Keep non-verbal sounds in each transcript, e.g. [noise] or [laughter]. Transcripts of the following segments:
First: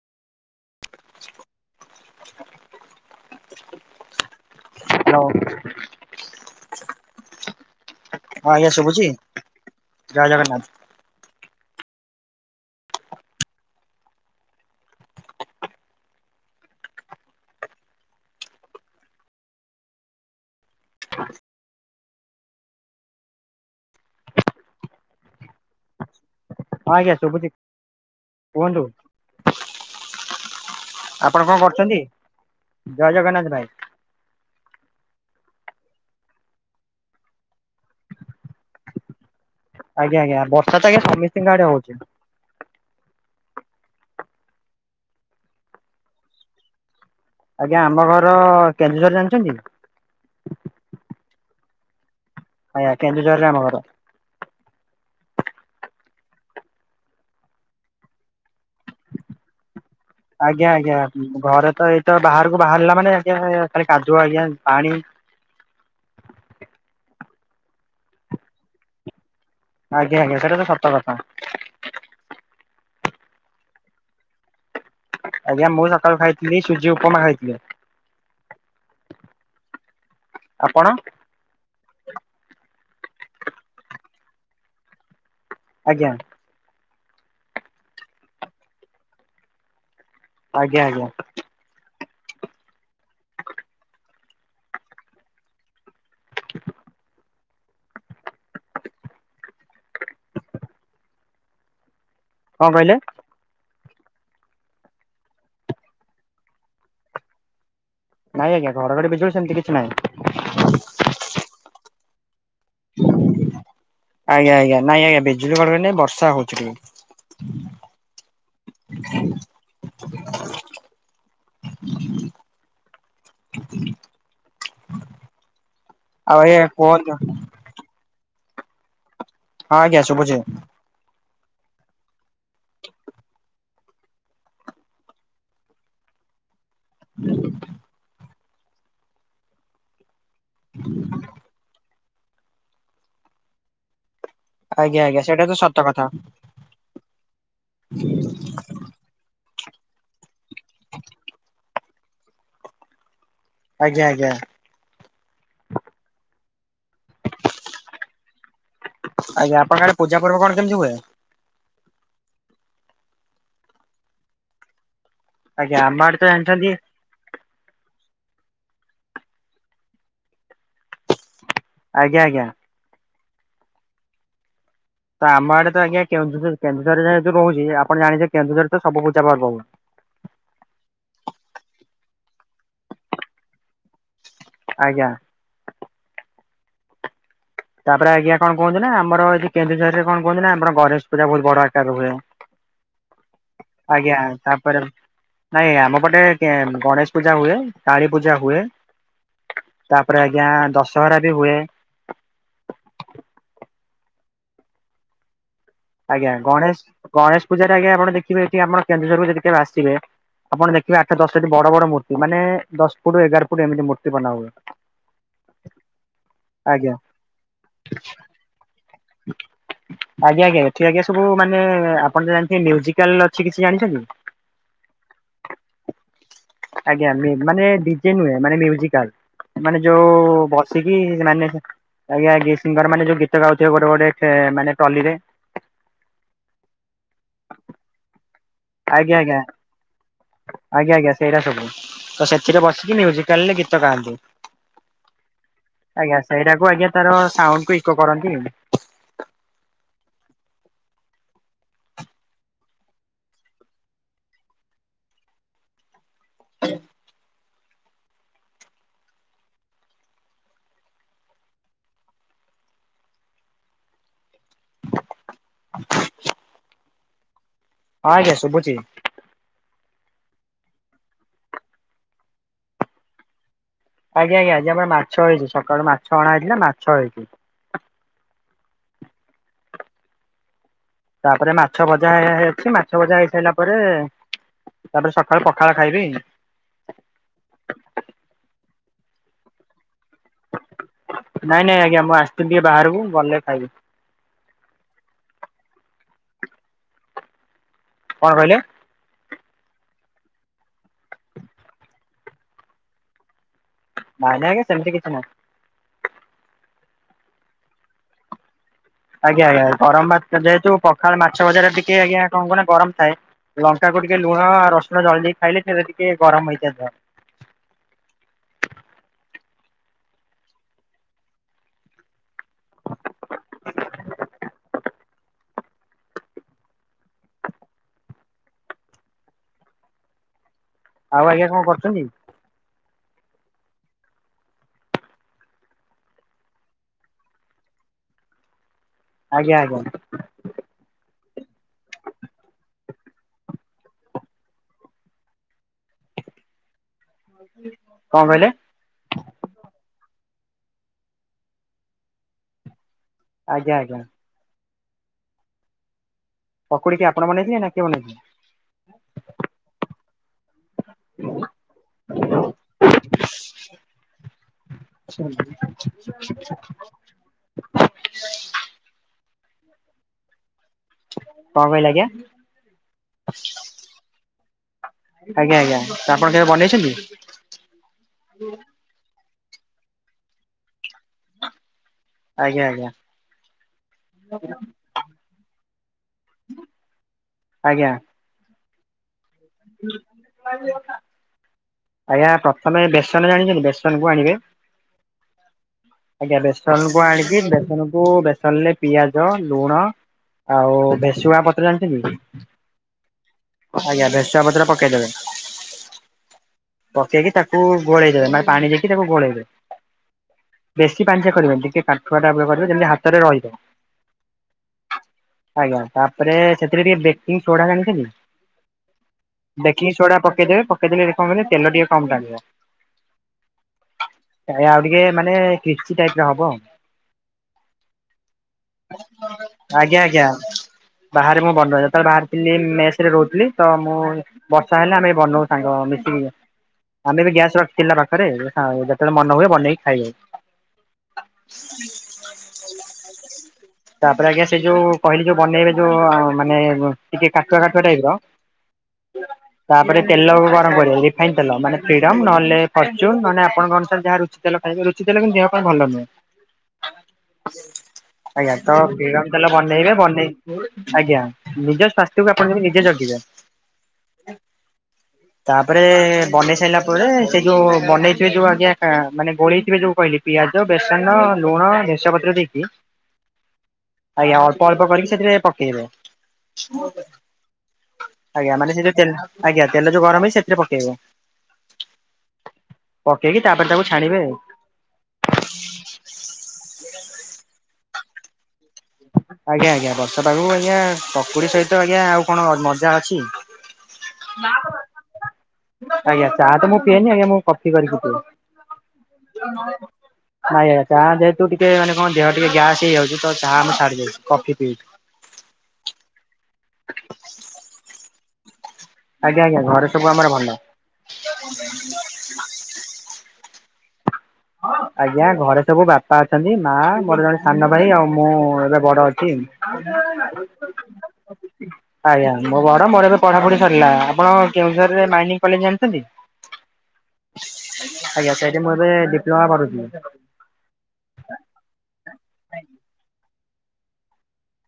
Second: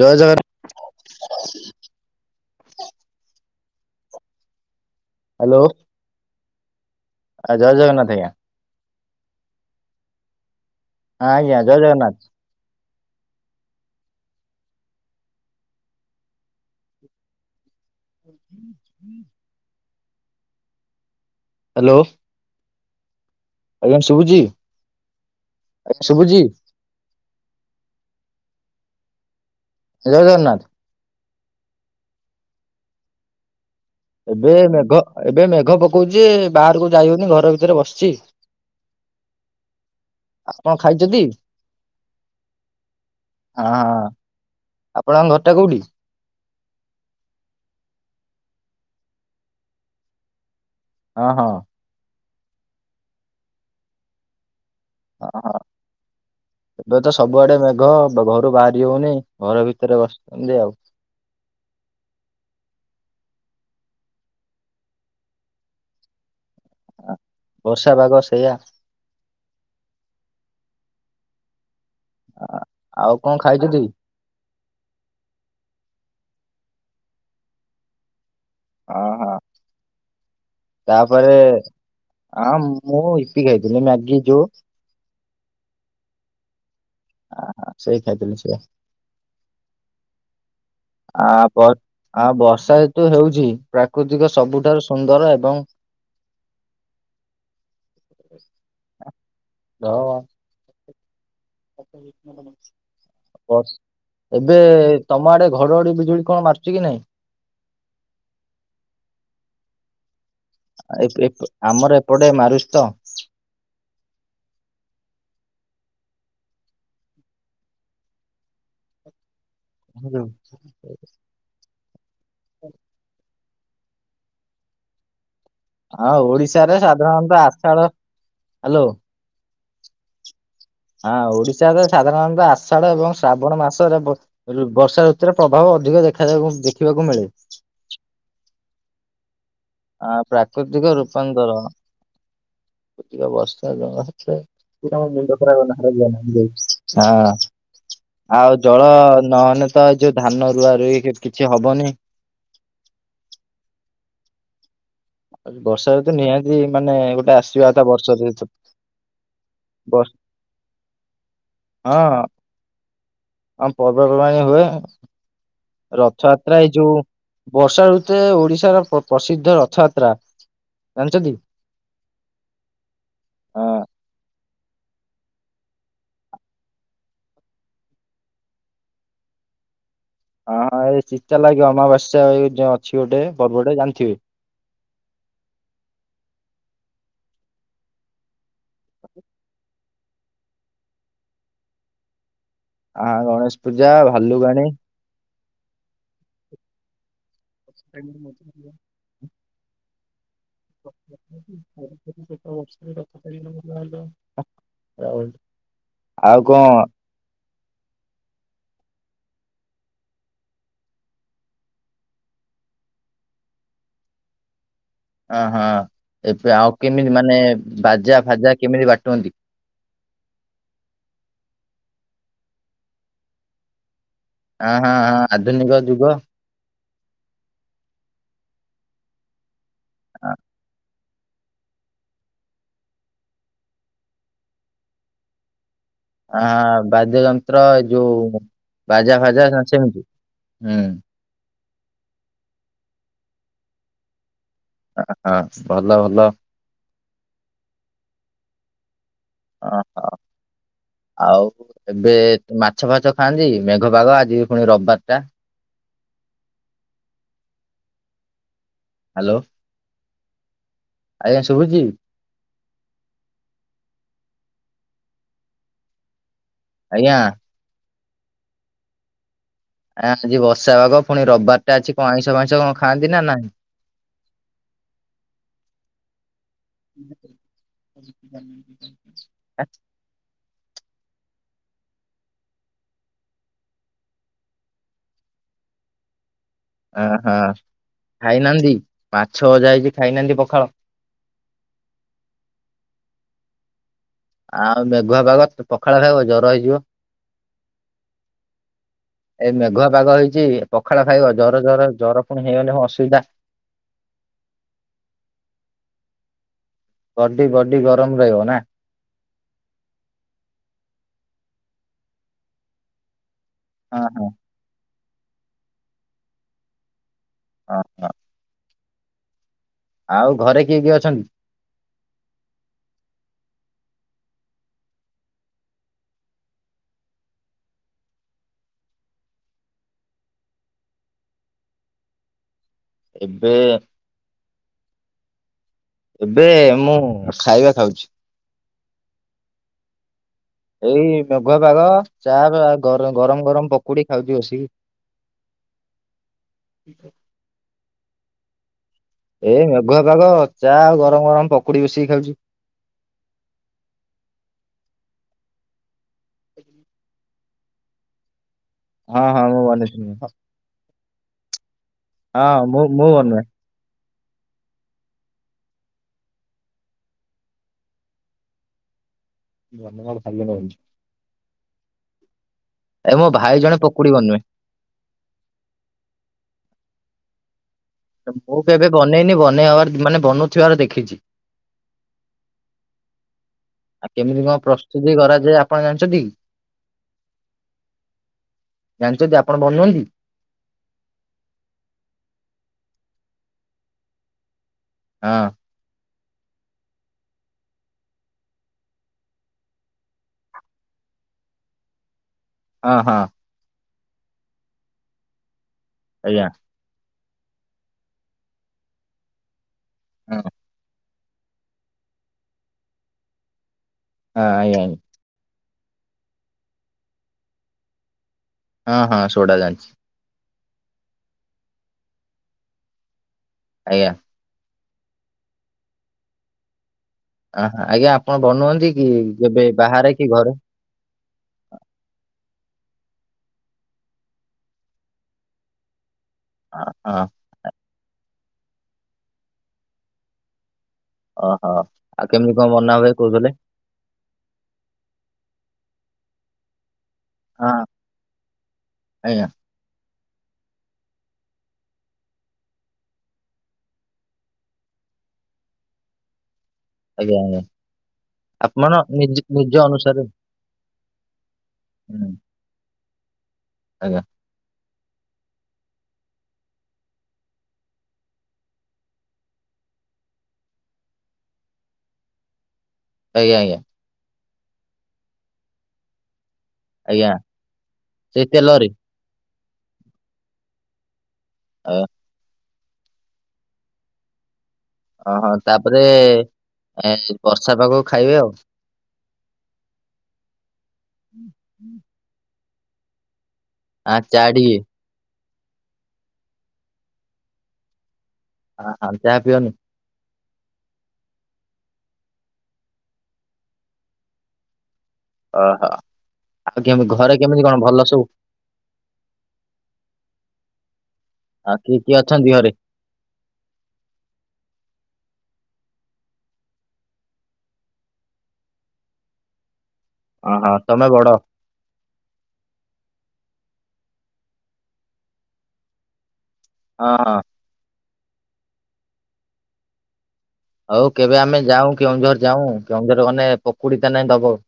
ଜୟ Jagan [unintelligible] [unintelligible] hello ଆଉ ଜୟ ଜଗନ୍ନାଥ ଭାଇ। ହଁ ଆଜ୍ଞା ଶୁଭୁଛି, ଜୟ ଜଗନ୍ନାଥ। ହଁ ଆଜ୍ଞା, ଜୟ ଜଗନ୍ନାଥ। [unintelligible] ହାଲୋ ଆଜ୍ଞା ଶୁଭୁଛି, ଆଜ୍ଞା ଶୁଭୁଛି? ହଁ ଆଜ୍ଞା ଶୁଭୁଛି କୁହନ୍ତୁ? ଜୟ ଜଗନ୍ନାଥ। ଆପଣ କଣ କରୁଛନ୍ତି? ଜୟ ଜଗନ୍ନାଥ ଭାଇ। ଏବେ ମେଘ ଏବେ ମେଘ ପକଉଛି, ଯେ ବାହାରକୁ ଯାଇହଉନି। ଘର ଭିତରେ ବସିଛି। ଆଜ୍ଞା ଆଜ୍ଞା, ଆପଣ ବର୍ଷା ତ ଆଜ୍ଞା ଖାଇଛନ୍ତି ସମସ୍ତିଙ୍କ ଆଡେ ହଉଛି। ହଁ ହଁ, ଆପଣଙ୍କ ଘରଟା କୋଉଠି? ଆଜ୍ଞା, ଆମ ଘର କେନ୍ଦୁଝର ଜାଣିଛନ୍ତି? ହଁ ହଁ ଆଜ୍ଞା କେନ୍ଦୁଝରରେ ଆମ ଘର। [unintelligible] ଏବେ ତ ସବୁଆଡେ ମେଘ, ଘରୁ ବାହାରିହଉନି। ଘର ଭିତରେ ବସି ଆଜ୍ଞା ଆଜ୍ଞା, ଘରେ ତ ଏଇତ ବାହାରକୁ ବାହାରିଲା ମାନେ, ଆଜ୍ଞା ଖାଲି କାଦୁଅ ଆଜ୍ଞା ପାଣି ବର୍ଷା ପାଗ ସେଇଆ। ଆଜ୍ଞା ଆଜ୍ଞା ସେଟାତ ସତକଥା। ଆଉ କଣ ଖାଇଛୁ ଦି ଆଜ୍ଞା, ମୁଁ ସକାଳୁ ଖାଇଥିଲି ସୁଜି ଉପମା ଖାଇଥିଲି। ହଁ ହଁ, ଆପଣ ତାପରେ ହଁ ମୁଁ ଇପି ଖାଇଥିଲି ମ୍ୟାଗି ଯୋଉ ଆଜ୍ଞା। ହ ସେଇ [unintelligible] ଆଜ୍ଞା ଆଜ୍ଞା। ଆ ବ ଆ ବର୍ଷା ହେତୁ ହେଉଛି ପ୍ରାକୃତିକ ସବୁଠାରୁ ସୁନ୍ଦର ଏବଂ [unintelligible] [unintelligible] କଣ କହିଲେ? [unintelligible] ବସ୍, ଏବେ ତମ ଆଡ଼େ ଘଡ଼ଘଡ଼ି ବିଜୁଳି କଣ ମାରୁଛି କି ନାଇଁ? ନାଇଁ ଆଜ୍ଞା ଘଡ଼ଘଡ଼ି ବିଜୁଳି ସେମିତି କିଛି ନାହିଁ। ଆମର ଏପଟେ ମାରୁଛି ତ ଆଜ୍ଞା ଆଜ୍ଞା, ନାଇଁ ଆଜ୍ଞା ବିଜୁଳି ଘଡ଼ଘଡ଼ି ନାଇଁ ବର୍ଷା ହଉଛି। ହାଲୋ। ହା [inaudible] ହଁ ଆଉ ଆଜ୍ଞା ଓଡ଼ିଶାରେ କୁହନ୍ତୁ ସାଧାରଣତଃ ଆଷାଢ ହାଲୋ। ହଁ ଆଜ୍ଞା ଶୁଭୁଛି। ହଁ ଓଡିଶାାରେ ସାଧାରଣତଃ ଆଷାଢ ଏବଂ ଶ୍ରାବଣ ମାସରେ ବ ରୁ ବର୍ଷା ଋତୁରେ ପ୍ରଭାବ ଅଧିକ ଦେଖା ଯିବା ଦେଖିବାକୁ ମିଳେ। ଆ ପ୍ରାକୃତିକ ରୂପାନ୍ତର କୃତିକ ବର୍ଷା ଜଳ ଥି ତୁ ଟା ଆଜ୍ଞା ମୋ ଆଜ୍ଞା ମୁଣ୍ଡ ସେଇଟା ତ ଖରାପ କରନା ସତ କଥା [unintelligible] ହଁ ଆଉ ଜଳ ନ ହେଲେ ତ ଏ ଯୋଉ ଧାନ ରୁଆ ରୁଇ କି-କିଛି ହବନି। ଆଜ୍ଞା ଆଜ୍ଞା। ବର୍ଷା ଋତୁ ନିହାତି ମାନେ ଗୋଟେ ଆସିବା ଟା ବର୍ଷା ଦି ଛ ଆଜ୍ଞା ଆପଣଙ୍କ ଆଡ଼େ ପୂଜା ପର୍ବ କଣ କେମତି ହୁଏ? ହଁ। ଆମ ପର୍ବପର୍ବାଣି ହୁଏ। ଆଜ୍ଞା ଆମ ଆଡେ ତ ରଥ ଯାତ୍ରା ଜାଣିଛନ୍ତି ଏଇ ଯୋଉ ବର୍ଷା ଋତୁରେ ଓଡ଼ିଶାର ପ-ପ୍ରସିଦ୍ଧ ରଥଯାତ୍ରା ଜାଣିଚନ୍ତି? ଆଜ୍ଞା ଆଜ୍ଞା। ଅ ତ ଆମ ଆଡେ ତ ଆଜ୍ଞା କେନ୍ଦୁଝର କେନ୍ଦୁଝର ରେ ଯେହେତୁ ରହୁଛି ଆପଣ ଜାଣି ଥିବେ କେନ୍ଦୁଝରେ ତ ସବୁ ପୂଜା ପର୍ବ ହୁଏ। ହଁ ହଁ ଏ ଚିତା ଲାଗି ଅମାବାସ୍ୟା ଏ ଯୋଉଁ ଅଛି ଗୋଟେ ପର୍ବଟେ ଜାଣିଥିବେ? ଆଜ୍ଞା। ତାପରେ ଆଜ୍ଞା କଣ କୁହନ୍ତୁ ନା ଆମର ଏଠି କେନ୍ଦୁଝରରେ କଣ କୁହନ୍ତି ନା ଆମର ଗଣେଶ ପୂଜା ବହୁତ ବଡ଼ ଆକାରରେ ହୁଏ। ଆଉ ଗଣେଶ ପୂଜା ଆଜ୍ଞା ଭାଲୁଗାଣୀ। ତାପରେ ନାଇଁ ଆମ ପଟେ କେ ଗଣେଶ ପୂଜା ହୁଏ, ବର୍ଷା କାଳୀ ଟାଇମରେ ପୂଜା ହୁଏ। ମଜା ତାପରେ ଆଜ୍ଞା ଦଶହରା ବି ହୁଏ। [unintelligible] ରଥ ଟାଣିବେ [unintelligible] ହା ରହିଲୁ ଆଜ୍ଞା ଗଣେଶ ଗଣେଶ ପୂଜାରେ ଆଜ୍ଞା ଆପଣ ଦେଖିବେ ଏଠି ଆମର କେନ୍ଦୁଝରକୁ ଯଦି କେବେ ଆସିବେ ଆପଣ ଦେଖିବେ ଆଠଟା ଦଶଟି ବଡ଼ ବଡ଼ ମୂର୍ତ୍ତି ମାନେ ଦଶ ଫୁଟ୍ ଏଗାର ଫୁଟ୍ ଏମିତି ମୂର୍ତ୍ତି ବନା ହୁଏ। ଅ ହଁ ଏବେ ଆଉ ଆଜ୍ଞା କେମିତି ମାନେ ବାଜା ଫାଜା କେମିତି ବାଟୁଅନ୍ତି? ଆଜ୍ଞା ଆଜ୍ଞା ଏଠି ଆଜ୍ଞା ସବୁ ମାନେ ଆପଣ ତ ଜାଣିଥିବେ ମ୍ୟୁଜିକାଲ ଅଛି କିଛି ଜାଣିଚନ୍ତି? ହଁ ହଁ ହଁ ଆଧୁନିକ ଯୁଗ। ଆଜ୍ଞା ମି ମାନେ ଡି ଜେ ନୁହେଁ ମାନେ ମ୍ୟୁଜିକାଲ ମାନେ ଆଁ ଯୋଉ ବସି କି ମାନେ ଆଜ୍ଞା କିଏ ସିଙ୍ଗର ମାନେ ଯୋଉ ଗୀତ ଗାଉଥିବେ ଗୋଟେ ଗୋଟେ ଏ ମାନେ ଟଲି ରେ। ହଁ ବାଦ୍ୟ ଯନ୍ତ୍ର ଏ ଯୋଉ ଆଜ୍ଞା ବାଜା ଆଜ୍ଞା ଫାଜା ଯୋଉ ସେମିତି ହୁଁ। ଆଜ୍ଞା ଆଜ୍ଞା ସେଇଟା ସବୁ ତ ସେଥିରେ ବସିକି ମ୍ୟୁଜିକାଲ ରେ ଗୀତ ଗାଆନ୍ତି। ଅ ହଁ ଭଲ ଭଲ। ମୁଁ ଆଜ୍ଞା ତାର ସାଉଣ୍ଡ କୁ ଇକୋ କରନ୍ତି। ଅହୋ। ଆଉ ଏବେ ମାଛ ଫାଛ ଖାଆନ୍ତି ମେଘ ପାଗ ଆଜି ପୁଣି ରବବାର ଟା? ହ ହାଲୋ। ଆଜ୍ଞା ଶୁଭୁଛି? ଆଜ୍ଞା। ହଁ ଆଜ୍ଞା ଶୁବୁଛି। ଆ-ଆଜି ବର୍ଷା ପାଗ ପୁଣି ରବବାର ଟା ଅଛି କଣ ଆଇଁଷ ମାଇଁଷ ଖାଆନ୍ତି ନା ନାହିଁ? ଆଜ୍ଞା ଆଜ୍ଞା ଆଜି ଆମର ମାଛ ହେଇଚି ସକାଳୁ ମାଛ ଅଣା ହେଇଥିଲା ମାଛ ହେଇଚି। ହଁ [unintelligible] ତାପରେ ମାଛ ଭଜା ହେଇଛି ମାଛ ଭଜା ହେଇସାଇଲା ପରେ ତାପରେ ସକାଳୁ ପଖାଳ ଖାଇବି। ଅ ହ ଖାଇନାହାନ୍ତି ମାଛ ଭଜା ହେଇଛି ଖାଇନାହାନ୍ତି ପଖାଳ? ନାଇଁ ନାଇଁ ଆଜ୍ଞା ମୁଁ ଆସିଥିଲି ଟିକେ ବାହାରକୁ ଗଲେ ଖାଇବି। ଆଉ ମେଘୁଆ ପାଗ ତ ପଖାଳ ଖାଇବ ଜ୍ୱର ହେଇଯିବ। କଣ କହିଲେ? ଏଇ ମେଘୁଆ ପାଗ ହେଇଛି ପଖାଳ ଖାଇବ ଜର ଜର ଜର ପୁଣି ହେଇଗନେ ହ ଅସୁବିଧା। ନାଇ ନାଇ ଆଜ୍ଞା ସେମିତି କିଛି ନାହିଁ। ବଡି଼ ବଡି଼ ଗରମ ରହିବ ନା। ଆଜ୍ଞା ଆଜ୍ଞା ଗରମ ଭାତ ଯେହେତୁ ପଖାଳ ମାଛ ଭଜା ଟା ଟିକେ ଆଜ୍ଞା କଣ କହୁନ ଗରମ ଥାଏ। ଲଙ୍କାକୁ ହଁ ଟିକେ ଲୁଣ ରସୁଣ ଦଳି ଦେଇକୀ ଖାଇଲେ ସେଇଟା ଟିକେ ଗରମ ହେଇଥାଏ ଦେହ। ହଁ ହଁ ଆଉ ଘରେ କିଏ କିଏ ଅଛନ୍ତି? ଆଉ ଆଜ୍ଞା କଣ କରୁଛନ୍ତି? ଏବେ ଏବେ ମୁଁ ଖାଇବା ଖାଉଛି। ଆଜ୍ଞା ଆଜ୍ଞା। ଏଇ ମେଘୁଆ ପାଗ ଚା ଗ ଗର ଗରମ ଗରମ ପକୁଡି ଖାଉଛି ବସିକି। [unintelligible] କଣ କହିଲେ? ଏଇ ମେଘୁଆ ପାଗ ଚା ଆଉ ଗରମ ଗରମ ପକୁଡି ବଶିକି ଖାଉଛି। ଆଜ୍ଞା ଆଜ୍ଞା। ପକୁଡି କିଏ ଆପଣ ବନେଇଥିଲେ ନା କିଏ ବନେଇଥିଲେ? ହଁ ହଁ ମୁଁ ବନେଇଥିନି ଥ ହୁଁ ହଁ ମୁଁ ମୁଁ ବନୁଏ। ନୂଆ ନୂଆ [unintelligible] କଣ କହିଲେ? ଆଜ୍ଞା। ଏ ମୋ ଭାଇ ଜଣେ ପକୁଡ଼ି ବନୁଏ। ଆଜ୍ଞା ଆଜ୍ଞା ତ ଆପଣ କେବେ ବନେଇଛନ୍ତି? ମୁଁ କେବେ ବନେଇନି ବନେଇ ହବାର ମାନେ ବନଉଥିବାର ଦେଖିଛି। ଆଜ୍ଞା ଆଜ୍ଞା। ଆଉ କେମିତି କଣ ପ୍ରସ୍ତୁତି କରାଯାଏ ଆପଣ ଜାଣିଛନ୍ତି? ଆଜ୍ଞା। ଜାଣିଛନ୍ତି ଆପଣ ବନାନ୍ତୀ? ଆଜ୍ଞା ପ୍ରଥମେ ବେସନ ଜାଣିଛନ୍ତି? ବେସନ କୁ ଆଣିବେ। ହଁ। ଆଜ୍ଞା ବେସନ କୁ ଆଣିକି ବେସନକୁ ବେସନ ରେ ପିଆଜ ଲୁଣ। ଆଉ ଭେସୁଆ ପତ୍ର ଜାଣିିଛନ୍ତୀ? ହଁ ହଁ। ଆଜ୍ଞା ଭେସୁଆ ପତ୍ର ପକେଇଦେବେ। ଆଜ୍ଞା। ପକେଇକି ତାକୁ ଗୋଳେଇଦେବେ ମାନେ ପାଣି ଦେଇକି ତାକୁ ଗୋଳେଇବେ ହଁ ହଁ ବେଶ ବେଶି ପାଣିଚିଆ କରିବେନି ଟିକେ କାଠୁଆ ଟାଇପର କରିବେ ଯେମିତି ହାତରେ ରହିିବ। ହଁ ଏଇ ଆଣି ଆଜ୍ଞା ତାପରେ ସେଥିରେ ଟିକେ ବେକିଙ୍ଗ ସୋଡା ଜାଣିଛନ୍ତି? ହଁ ହଁ ସୋଡ଼ା ଜାଣିଛି ବେକିଙ୍ଗ ସୋଡା ପକେଇଦେବେ ପ ପକେଇଦେଲେ କଣ କହିଲେ ତେଲ ଟିକେ କମ ଟାଣିବ। ଆଜ୍ଞା। ଟା ଏ ଆଉ ଟିକେ ମାନେ କ୍ରିସପି ଟାଇପ ର ହବ। ଅ ଆଜ୍ଞା ଆପଣ ବନୁନ୍ତି କି କେବେ ଆଜ୍ଞା ବାହାରେ ଆଜ୍ଞା କି ଘରେ ବାହାରେ ମୁଁ ବନ ର ଯେତେବେଳେ ବାହାରିଥିଲି ମେସରେ ରହୁଥିଲି ତ ମୁଁ ବର୍ଷା ହେଲେ ଆମେ ବନଉ ସାଙ୍ଗ ମିଶିକି ହଁ ଆମେ ହଁ ବି ଗ୍ୟାସ ରଖିଥିଲୁ ନା ଖା ପାଖରେ ଯେତେବେଳେ ମନ ହୁଏ ବନେଇକି ଖାଇଦଉ ଓହୋ ଆଉ କେମିତି କଣ ବନା ହୁଏ କହୁଥିଲେ? ତାପରେ ଆଜ୍ଞା ସେ ଯୋଉ କହିଲି ଯୋଉ ବନେଇବେ ଯୋଉ ମାନେ ଟିକେ କାଠୁଆ ହଁ କାଠୁଆ ଟାଇପ ର ଆଜ୍ଞା ତାପରେ ତେଲକୁ ଗରମ କରିବେ ରିଫାଇନ ଖାଇ ତଲ ମାନେ ଫ୍ରିଡ଼ମ୍ ନହେଲେ ଫର୍ଚୁନ୍ ନହେଲେ ନାଇ ଆପଣଙ୍କ ଅନୁସାରେ ଯହା ରୁଚି ତେଲ ଖାଇବେ ରୁଚି ତେଲ କି ଦେହ ପାଇଁ ଭଲ ନୁହେଁ। ଆଜ୍ଞା ଆଜ୍ଞା। ଆଜ୍ଞା ତ ଆପଣ ଫିଡମ ନିଜ ତେଲ ନିଜ ବନେଇବେ ଅନୁସାରେ ବନେଇକି ଆଜ୍ଞା। ନିଜ ସ୍ୱାସ୍ଥ୍ୟକୁ ହୁଁ ଆପଣ ଯଦି ନିଜେ ଜଗିବେ ଆଜ୍ଞା। ତା ପରେ ଏବେ ବନେଇ ସାଈଲା ପରେ ସେ ଯୋଉ ବନେଇଥିବେ ଯୋଉ ଆଜ୍ଞା କା ମାନେ ଗୋଳେଇ ଥିବେ ଯୋଉ କହିଲି ପିଆଜ, ବେସନ, ଲୁଣ, ବେରସୁଙ୍ଗା ପତ୍ର ଦେଇକି ଆଜ୍ଞା ଆଜ୍ଞା। ଆଜ୍ଞା ଅଳ୍ପ ଅଳ୍ପ କରିକି ସେଥିରେ ପକେଇବେ ଆଜ୍ଞା ସେଇ ଆଜ୍ଞା ମାନେ ସେ ତେଲରେ ଯୋଉ ତେଲ ଆଜ୍ଞା ତେଲ ଯୋଉ ଗରମ ହେଇଚି ସେଥିରେ ପକେଇବେ ଅ ପକେଇକି ତାପରେ ତାକୁ ଛାଣିବେ ଆଉ। ଓହୋ ତାପରେ ଏ ବର୍ଷା ପାଗକୁ ଖାଇବେ ଆଉ। ଆଜ୍ଞା ଆଜ୍ଞା ବର୍ଷା ପାଗକୁ ଆଜ୍ଞା ପକୁଡି ସହିତ ଆଜ୍ଞା ଆଉ କଣ ମଜା ଅଛି। ଆ ଚା ଟିକେ ଆଜ୍ଞା ଚା ତ ମୁଁ ପିଏନି ଆଜ୍ଞା ମୁଁ କଫି କରିକି ପିଏ। ଅ ହ ଚା ପିୟନି? ନାଇଁ ଆଜ୍ଞା ଚାହା ଯେହେତୁ ଟିକେ ମାନେ କଣ ଦେହ ଟିକେ ଗ୍ୟାସ୍ ହେଇଯାଉଚି ତ ଚାହା ଆମେ ଛାଡି ଦେଇଚି କଫି ପିଉ ଓହୋ ଆଉ କେମିତି ଘରେ କେମିତି କଣ ଭଲ ସବୁ? ଆଜ୍ଞା ଆଜ୍ଞ ଘରେ ସବୁ ଆମର ଭଲ। ଆଉ କିଏ କିଏ ଅଛନ୍ତି ଘରେ? ଆଜ୍ଞା ଘରେ ସବୁ ବାପା ଅଛନ୍ତି ମା ମୋର ଜଣେ ସାନ ଭାଇ ଆଉ ମୁଁ ଏବେ ବଡ ଅଛି। ଅ ହ ତମେ ବଡ? ଆଜ୍ଞା ମୋ ବଡ ମୋର ଏବେ ପଢାପଢି ସରିଲା ଆପଣ କେଉଁଝର ରେ ମାଇନିଂ କଲେଜ ଜଣିଚନ୍ତି? ହଁ। ଆଜ୍ଞା ସେଇଠି ମୁଁ ଏବେ ଡିପ୍ଲୋମା କରୁଥିଲି। ହଉ କେବେ ଆମେ ଯାଉଁ କେଉଁଝର ଯାଉଁ କେଉଁଝର ଗନେ ପକୁଡି ତାନେ ଦବ।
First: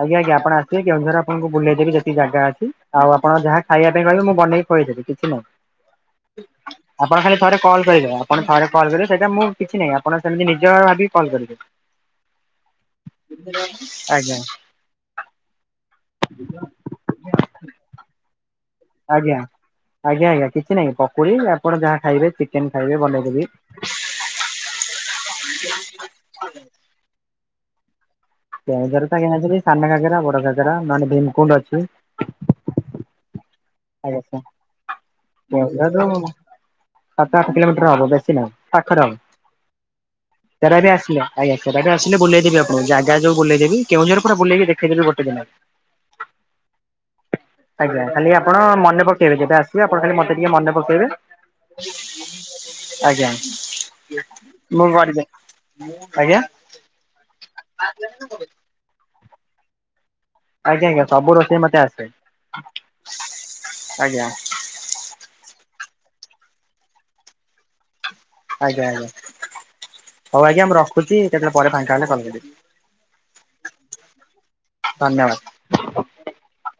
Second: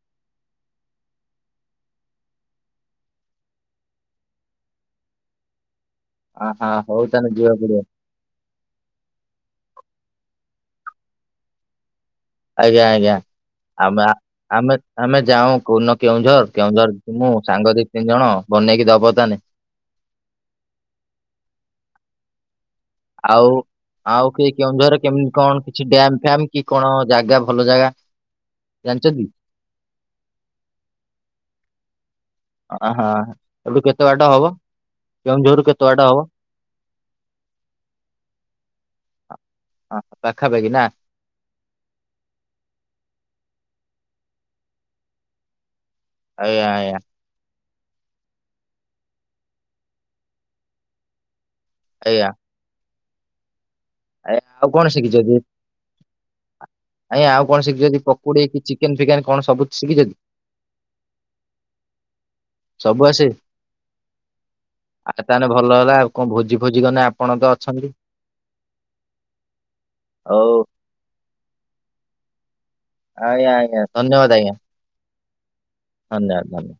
ଆଜ୍ଞା ଆଜ୍ଞା ଆପଣ ଆସିବେ କେଉଁଝର ଆପଣଙ୍କୁ ବୁଲେଇ ଦେବି ଯେତିକି ଜାଗା ଅଛି ଆଉ ଆପଣ ଯାହା ଖଇବା ପାଇଁ କହିବେ ମୁଁ ବନେଇ କହିବେ ଯଦି କିଛି ନ ଅହ ହଉ ଆପଣ ତାହେଲେ ଖାଲି ଥରେ ଯିବାକୁ ପଡିବ କଲ କରିଦେବେ ଆ ଆପଣ ଥରେ କଲ୍ କରିବେ ସେଇଟା ମୁଁ କିଛି ନାହିଁ ଆପଣ ସେମିତି ନିଜର ଭାବିକି କଲ୍ କରିବେ। ଆଜ୍ଞା ଆଜ୍ଞା ଆମେ ଆଜ୍ଞା ଆମେ ଆମେ ଯାଉଁ କୋଉ ଦିନ କେଉଁଝର କେଉଁଝର ମୁଁ ସାଙ୍ଗ ଦି ତିନି ଜଣ ବନେଇକି ଦବ ତାନେ ଆଜ୍ଞା ଆଜ୍ଞା ଆଜ୍ଞା କିଛି ନାଇଁ ପକୁଡି ଆପଣ ଯାହା ଖାଇବେ ଚିକେନ ଖାଇବେ ଆଉ ବନେଇଦେବି। ଆଉ କି କେଉଁଝରେ କେମିତି କଣ କିଛି ଡ୍ୟାମ ଫ୍ୟାମ୍ କି କଣ ଜାଗା ଭଲ ଜାଗା? କେଉଁଝର ତ ଜାଣିଛନ୍ତି? ଆଜ୍ଞା [unintelligible] ସାନ ଘାଗେରା ବଡ ଘାଗେରା ମାନେ ଭୀମକୁଣ୍ଡ ଅଛି। ଆହା ଏଇଠୁ କେତେ ଆଜ୍ଞା ବାଟ ସାର୍ ହବ କେଉଁଝର ରୁ କେତେ ବାଟ କେଉଁଝରରୁ ହବ? ସାତ ଆଠ କିଲୋମିଟ ର ହବ ବେଶୀ ନାଇ ପାଖରେ ହବ ପାଖାପାଖି ସେରା ନା ବି ଆସିଲେ ଆଜ୍ଞାା ଆସିଲେ ବୁଲେଇଦେବି ଆପଣ ଜାଗା ଯଉ ବୁଲଇଦେବି କେଉଁଝର ପୁରା ବଲେଇବି ଦେଖଦେବି ଗୋଟେ ଦିନରେ। ଆଜ୍ଞା ଆଜ୍ଞା। ଆଜ୍ଞା କାଲି ଆପଣ ମନେ ପକେଇବେ ଯେବେ ଆସିବେ ଆପଣ ଖାଲି ମତେ ଟିକେ ମନେ ପକେଇବେ। ଆଜ୍ଞା। ଆଜ୍ଞା ଆଉ ମୁଁ କଣ କରିବି ଶିଖିଛନ୍ତି, ଆଜ୍ଞା ଆଜ୍ଞା ଆଉ କଣ ଶିଖିଚଣ୍ଟି ପକୁଡି କି ଚିକ୍ କେନ୍ ଫିକେନ କଣ ସବୁ ଶିଖିଛନ୍ତି? ଆଜ୍ଞା ଆଜ୍ଞା ସବୁ ରୋଷେଇ ମତେ ଆସେ, ସବୁ ଆସେ ଆଜ୍ଞା। ଆଉ ତାହେନେ ଭଲ ହେଲା ଆଉ କଣ ଭୋଜି ଫୋଜି କନେ ଆପଣ ତ ଅଛନ୍ତି ଆଜ୍ଞା ଆଜ୍ଞା ହଉ ଆଜ୍ଞା ମୁଁ ରଖୁଛି କେତେବେଳେ ପରେ ଫାଙ୍କା ହେଲେ କଲ କରିବି। ଆଜ୍ଞା ଆଜ୍ଞା ଧନ୍ୟବାଦ ଆଜ୍ଞା। ଧନ୍ୟବାଦ। ଧନ୍ୟବାଦ ଧନ୍ୟ